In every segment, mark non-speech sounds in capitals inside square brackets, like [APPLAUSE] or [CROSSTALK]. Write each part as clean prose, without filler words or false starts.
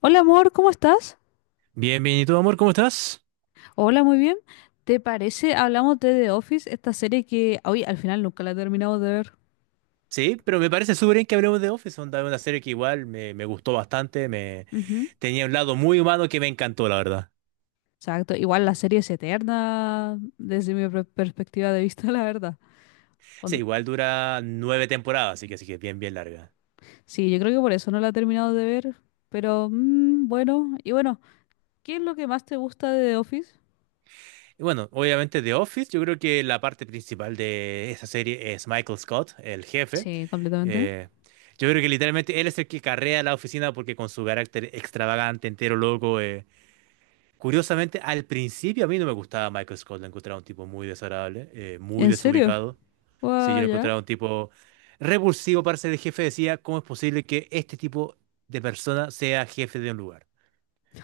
Hola amor, ¿cómo estás? Bien, bien. ¿Y tú, amor, cómo estás? Hola, muy bien. ¿Te parece? Hablamos de The Office, esta serie que hoy al final nunca la he terminado de ver. Sí, pero me parece súper bien que hablemos de Office, onda, una serie que igual me gustó bastante, me Ujú. tenía un lado muy humano que me encantó, la verdad. Exacto. Igual la serie es eterna desde mi perspectiva de vista, [LAUGHS] la verdad. Sí, On- igual dura 9 temporadas, así que bien, bien larga. Sí, yo creo que por eso no la he terminado de ver. Pero bueno, y bueno, ¿qué es lo que más te gusta de The Office? Y bueno, obviamente de Office, yo creo que la parte principal de esa serie es Michael Scott, el jefe. Sí, completamente. Eh, yo creo que literalmente él es el que carrea la oficina porque con su carácter extravagante, entero, loco. Curiosamente, al principio a mí no me gustaba Michael Scott, lo encontraba un tipo muy desagradable, muy ¿En serio? desubicado. Sí, yo Guau, lo ya. encontraba un tipo repulsivo para ser el jefe. Decía, ¿cómo es posible que este tipo de persona sea jefe de un lugar?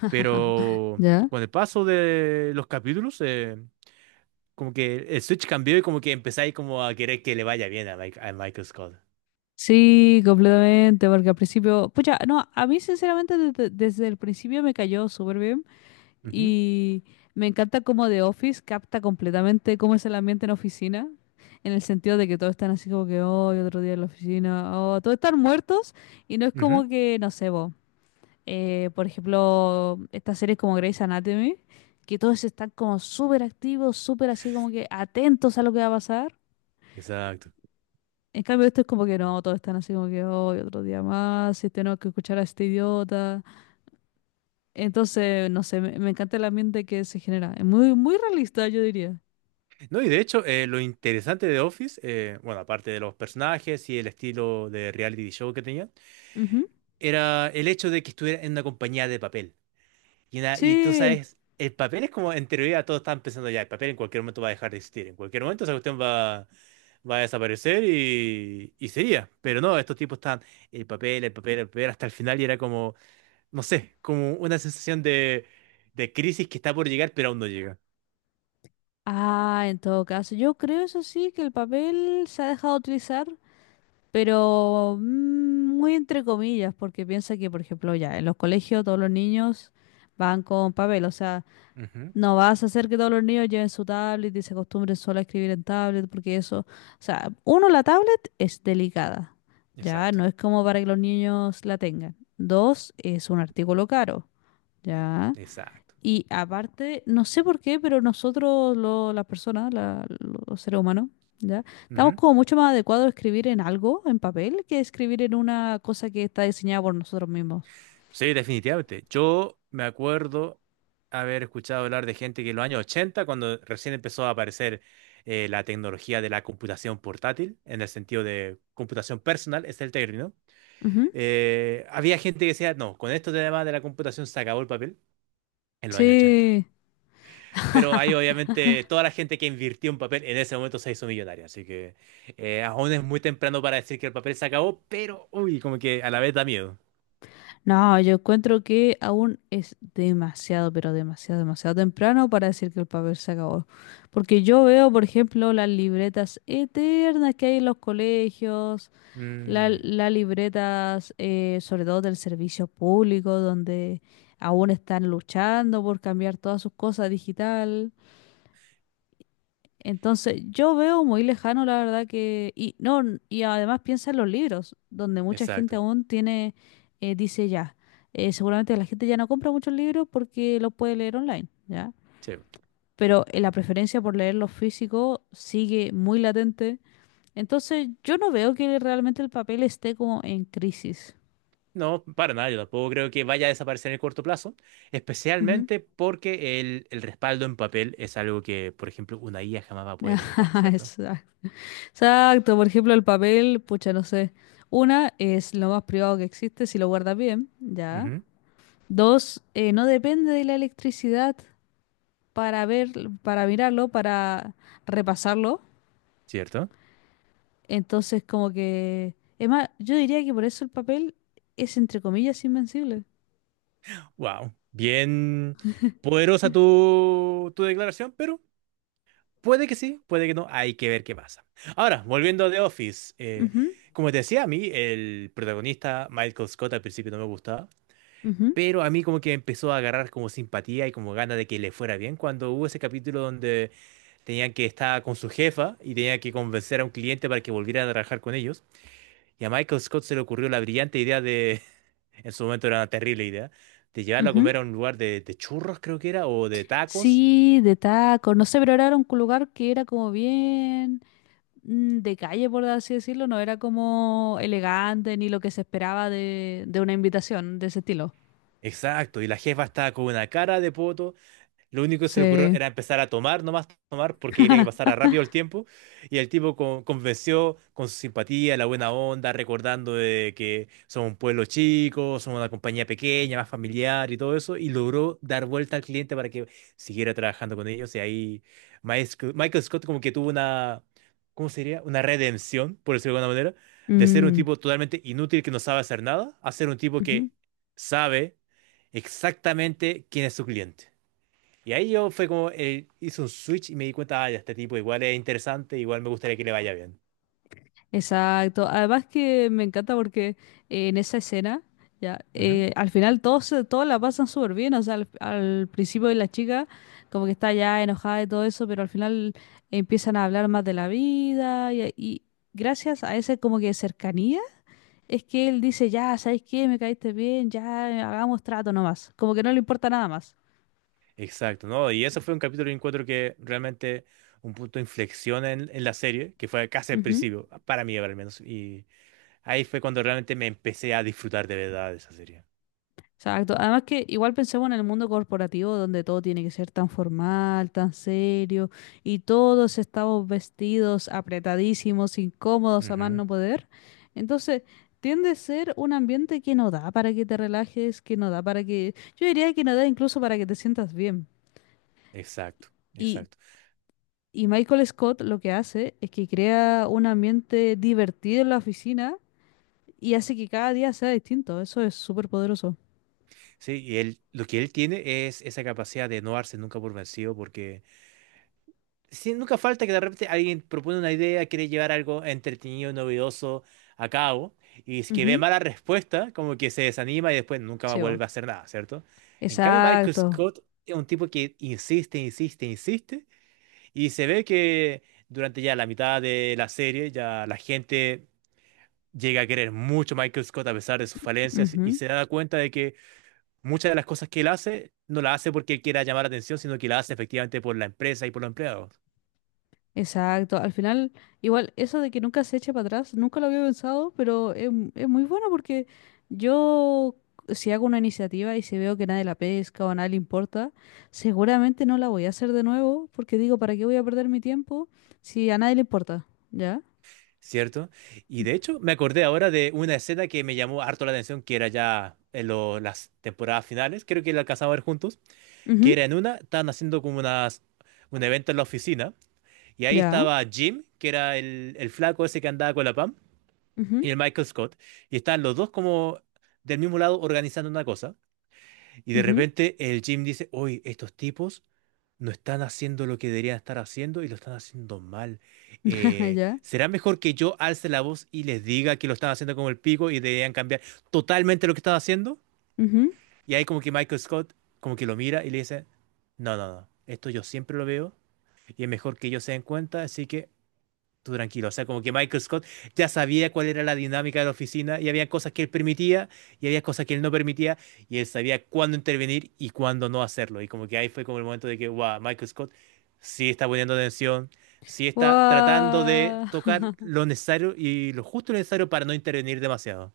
Pero ¿Ya? con el paso de los capítulos, como que el switch cambió y como que empezáis como a querer que le vaya bien a Michael Scott. Sí, completamente, porque al principio, pucha, no, a mí sinceramente desde el principio me cayó súper bien. Ujú, Y me encanta cómo The Office capta completamente cómo es el ambiente en oficina, en el sentido de que todos están así como que, hoy otro día en la oficina, oh, todos están muertos y no es como ujú, que, no sé, vos. Por ejemplo, estas series como Grey's Anatomy, que todos están como súper activos, súper así como que atentos a lo que va a pasar. exacto. En cambio, esto es como que no, todos están así como que hoy otro día más, y tenemos que escuchar a este idiota. Entonces, no sé, me encanta el ambiente que se genera. Es muy, muy realista, yo diría. No, y de hecho, lo interesante de Office, bueno, aparte de los personajes y el estilo de reality show que tenía, Ujú. era el hecho de que estuviera en una compañía de papel. Y tú Sí. sabes, el papel es como, en teoría todos estaban pensando ya, el papel en cualquier momento va a dejar de existir, en cualquier momento esa cuestión va a desaparecer y sería. Pero no, estos tipos están el papel, el papel, el papel, hasta el final y era como, no sé, como una sensación de crisis que está por llegar, pero aún no llega. Ah, en todo caso, yo creo eso sí que el papel se ha dejado de utilizar, pero muy entre comillas, porque piensa que, por ejemplo, ya en los colegios todos los niños van con papel, o sea, Ujú, no vas a hacer que todos los niños lleven su tablet y se acostumbren solo a escribir en tablet, porque eso, o sea, uno, la tablet es delicada, ya exacto, no es como para que los niños la tengan. Dos, es un artículo caro, ya. exacto. Y aparte, no sé por qué, pero nosotros, las personas, los seres humanos, ¿ya? Estamos como mucho más adecuados a escribir en algo, en papel, que escribir en una cosa que está diseñada por nosotros mismos. Sí, definitivamente. Yo me acuerdo haber escuchado hablar de gente que en los años 80, cuando recién empezó a aparecer la tecnología de la computación portátil, en el sentido de computación personal, es el término, Ujú. Había gente que decía, no, con esto además de la computación se acabó el papel en los años 80. Sí. Pero ahí [LAUGHS] obviamente toda la gente que invirtió en papel en ese momento se hizo millonaria, así que aún es muy temprano para decir que el papel se acabó, pero uy, como que a la vez da miedo. No, yo encuentro que aún es demasiado, pero demasiado, demasiado temprano para decir que el papel se acabó. Porque yo veo, por ejemplo, las libretas eternas que hay en los colegios, Mm, las libretas, sobre todo del servicio público, donde aún están luchando por cambiar todas sus cosas digital. Entonces, yo veo muy lejano, la verdad que... Y, no, y además piensa en los libros, donde mucha gente exacto. aún tiene, dice ya, seguramente la gente ya no compra muchos libros porque los puede leer online, ¿ya? Sí. Pero la preferencia por leer los físicos sigue muy latente. Entonces, yo no veo que realmente el papel esté como en crisis. No, para nada, yo tampoco creo que vaya a desaparecer en el corto plazo, Ujú. especialmente porque el respaldo en papel es algo que, por ejemplo, una IA jamás va a [LAUGHS] poder imitar, ¿cierto? Exacto. Exacto, por ejemplo, el papel, pucha, no sé. Una es lo más privado que existe si lo guardas bien, ya. Ujú, Dos, no depende de la electricidad para ver, para mirarlo, para repasarlo. ¿cierto? Entonces, como que, es más, yo diría que por eso el papel es entre comillas invencible. Wow, bien poderosa tu declaración, pero puede que sí, puede que no, hay que ver qué pasa. Ahora, volviendo a The Office, Ujú, como te decía, a mí el protagonista Michael Scott al principio no me gustaba. ujú, Pero a mí como que empezó a agarrar como simpatía y como gana de que le fuera bien cuando hubo ese capítulo donde tenían que estar con su jefa y tenían que convencer a un cliente para que volviera a trabajar con ellos. Y a Michael Scott se le ocurrió la brillante idea [LAUGHS] en su momento era una terrible idea, de llevarlo a comer ujú. a un lugar de churros, creo que era, o de tacos. Sí, de taco, no sé, pero era un lugar que era como bien. De calle, por así decirlo, no era como elegante ni lo que se esperaba de una invitación de ese estilo. Exacto, y la jefa estaba con una cara de poto. Lo único que se le ocurrió Sí. era empezar a tomar, nomás tomar, porque quería que pasara rápido el tiempo. Y el tipo convenció con su simpatía, la buena onda, recordando de que son un pueblo chico, son una compañía pequeña, más familiar y todo eso. Y logró dar vuelta al cliente para que siguiera trabajando con ellos. Y ahí Michael Scott como que tuvo una, ¿cómo sería? Una redención, por decirlo de alguna manera, de ser un Mm, tipo totalmente inútil que no sabe hacer nada, a ser un tipo ujú. que sabe exactamente quién es su cliente. Y ahí yo fue como, hice un switch y me di cuenta, ah, ya, este tipo igual es interesante, igual me gustaría que le vaya bien. Exacto. Además que me encanta porque en esa escena, ya, Ujú. Al final todos, todos la pasan súper bien. O sea, al principio de la chica como que está ya enojada y todo eso, pero al final empiezan a hablar más de la vida y gracias a ese como que cercanía. Es que él dice, ya, ¿sabes qué? Me caíste bien, ya, hagamos trato nomás. Como que no le importa nada más. Exacto, ¿no? Y eso fue un capítulo de encuentro que realmente un punto de inflexión en la serie, que fue casi al Ujú. principio, para mí al menos. Y ahí fue cuando realmente me empecé a disfrutar de verdad de esa serie. Exacto. Además que igual pensemos en el mundo corporativo donde todo tiene que ser tan formal, tan serio, y todos estamos vestidos apretadísimos, incómodos a más Ujú. no poder. Entonces, tiende a ser un ambiente que no da para que te relajes, que no da para que... Yo diría que no da incluso para que te sientas bien. Exacto, Y exacto. Y Michael Scott lo que hace es que crea un ambiente divertido en la oficina y hace que cada día sea distinto. Eso es súper poderoso. Sí, y él, lo que él tiene es esa capacidad de no darse nunca por vencido, porque sí, nunca falta que de repente alguien propone una idea, quiere llevar algo entretenido, novedoso a cabo, y es que ve Ujú. mala respuesta, como que se desanima y después nunca más Sí, bo. vuelve a hacer nada, ¿cierto? En cambio, Michael Exacto. Scott es un tipo que insiste, insiste, insiste, y se ve que durante ya la mitad de la serie ya la gente llega a querer mucho a Michael Scott a pesar de sus falencias y Ujú. se da cuenta de que muchas de las cosas que él hace no las hace porque él quiera llamar la atención, sino que las hace efectivamente por la empresa y por los empleados. Exacto. Al final, igual, eso de que nunca se eche para atrás, nunca lo había pensado, pero es muy bueno porque yo, si hago una iniciativa y si veo que nadie la pesca o a nadie le importa, seguramente no la voy a hacer de nuevo porque digo, ¿para qué voy a perder mi tiempo si a nadie le importa? ¿Ya? ¿Cierto? Y de hecho, me acordé ahora de una escena que me llamó harto la atención, que era ya en las temporadas finales, creo que la alcanzamos a ver juntos, que Ujú. era en una, estaban haciendo como unas, un evento en la oficina, y ahí ¿Ya? estaba Jim, que era el flaco ese que andaba con la Pam, y Ujú, el Michael Scott, y estaban los dos como del mismo lado organizando una cosa. Y de ujú, repente el Jim dice, oye, estos tipos no están haciendo lo que deberían estar haciendo y lo están haciendo mal. [LAUGHS] Ya. ¿Será mejor que yo alce la voz y les diga que lo están haciendo como el pico y deberían cambiar totalmente lo que están haciendo? Ujú. Y ahí como que Michael Scott como que lo mira y le dice, no, no, no, esto yo siempre lo veo y es mejor que ellos se den cuenta, así que tú tranquilo. O sea, como que Michael Scott ya sabía cuál era la dinámica de la oficina y había cosas que él permitía y había cosas que él no permitía y él sabía cuándo intervenir y cuándo no hacerlo. Y como que ahí fue como el momento de que, wow, Michael Scott sí está poniendo atención, sí está tratando de Guau, tocar [LAUGHS] lo necesario y lo justo y necesario para no intervenir demasiado.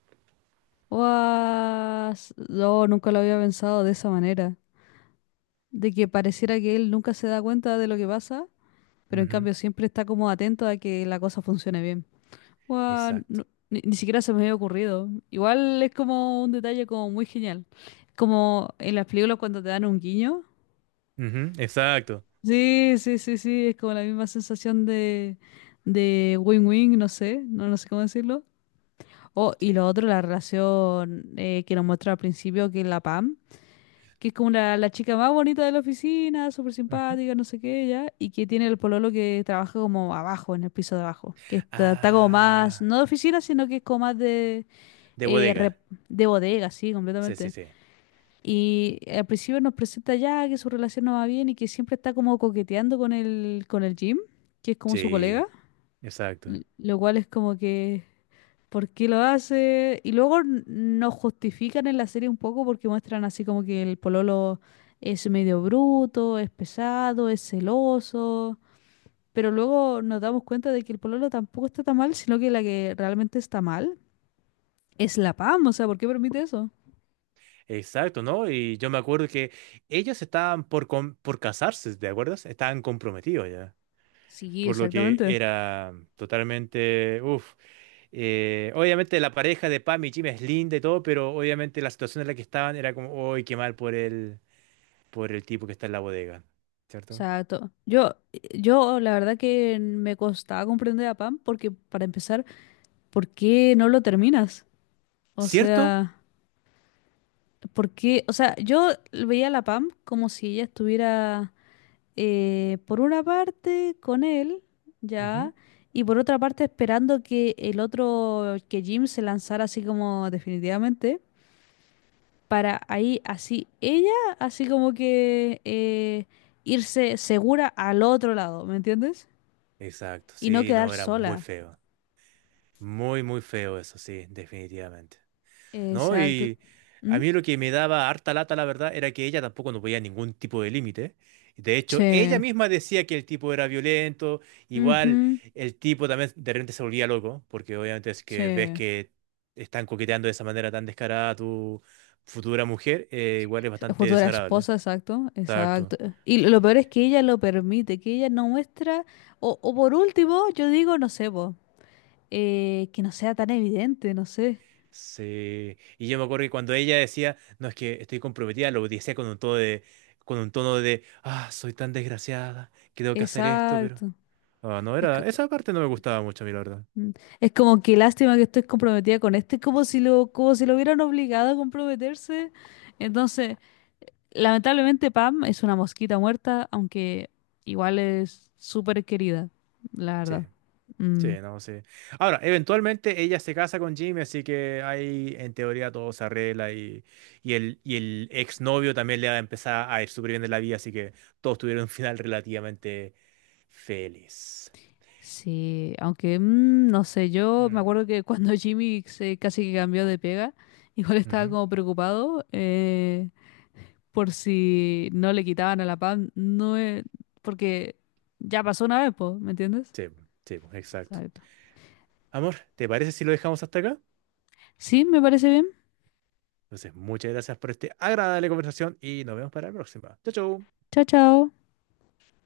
guau, s- No, nunca lo había pensado de esa manera. De que pareciera que él nunca se da cuenta de lo que pasa, pero en Ujú, cambio siempre está como atento a que la cosa funcione bien. Guau, exacto. Ni, ni siquiera se me había ocurrido. Igual es como un detalle como muy genial. Como en las películas cuando te dan un guiño. Ujú, exacto. Sí, sí, sí, sí, es como la misma sensación de win-win, no sé, no, no sé cómo decirlo. Oh, Sí. y lo otro, la relación que nos muestra al principio, que es la Pam, que es como la chica más bonita de la oficina, súper Ujú. simpática, no sé qué, ya, y que tiene el pololo que trabaja como abajo, en el piso de abajo, que está, está como más, Ah, no de oficina, sino que es como más de, de eh, rep- bodega. de bodega, sí, Sí, sí, completamente. sí. Y al principio nos presenta ya que su relación no va bien y que siempre está como coqueteando con con el Jim, que es como su colega, Sí, exacto. Lo cual es como que ¿por qué lo hace? Y luego nos justifican en la serie un poco porque muestran así como que el pololo es medio bruto, es pesado, es celoso. Pero luego nos damos cuenta de que el pololo tampoco está tan mal, sino que la que realmente está mal es la PAM. O sea, ¿por qué permite eso? Exacto, ¿no? Y yo me acuerdo que ellos estaban por casarse, ¿te acuerdas? Estaban comprometidos ya. Sí, Por lo que exactamente. Era totalmente, uff. Obviamente la pareja de Pam y Jim es linda y todo, pero obviamente la situación en la que estaban era como, uy, qué mal por el tipo que está en la bodega, ¿cierto? sea, to- yo, yo la verdad que me costaba comprender a PAM porque, para empezar, ¿por qué no lo terminas? O ¿Cierto? sea... Porque, o sea, yo veía a la Pam como si ella estuviera por una parte con él, Ujú. ya, y por otra parte esperando que que Jim se lanzara así como definitivamente, para ahí así como que irse segura al otro lado, ¿me entiendes? Exacto, Y no sí, quedar no, era muy sola. feo. Muy, muy feo eso, sí, definitivamente. ¿No? Exacto. Y a ¿Mm? mí lo que me daba harta lata, la verdad, era que ella tampoco no veía ningún tipo de límite. De hecho, Sí. ella misma decía que el tipo era violento, igual Ujú. el tipo también de repente se volvía loco, porque obviamente es que ves Sí. que están coqueteando de esa manera tan descarada a tu futura mujer, igual es bastante Futura desagradable. esposa, exacto, Exacto. exacto. Y lo peor es que ella lo permite, que ella no muestra, o por último, yo digo, no sé, po, que no sea tan evidente, no sé. Sí. Y yo me acuerdo que cuando ella decía, no, es que estoy comprometida, lo decía con un tono de, con un tono de, ah, soy tan desgraciada, que tengo que hacer esto, pero Exacto. ah, no Es, co- era. Esa parte no me gustaba mucho a mí, la verdad. mm, es como que lástima que estoy comprometida con este, como si lo hubieran obligado a comprometerse. Entonces, lamentablemente Pam es una mosquita muerta, aunque igual es súper querida, la Sí, verdad. sí, Mm. no, sí. Ahora, eventualmente ella se casa con Jimmy, así que ahí en teoría todo se arregla y el exnovio también le va a empezar a ir súper bien en la vida, así que todos tuvieron un final relativamente feliz. Sí, aunque no sé, yo me Mm, acuerdo que [LAUGHS] cuando Jimmy se casi que cambió de pega, igual estaba ujú. como preocupado por si no le quitaban a la Pam, no es- porque ya pasó una vez, po, ¿me entiendes? Sí, po, exacto. Exacto. Amor, ¿te parece si lo dejamos hasta acá? Sí, me parece bien. Entonces, muchas gracias por esta agradable conversación y nos vemos para la próxima. Chau, chau. Chao, chao.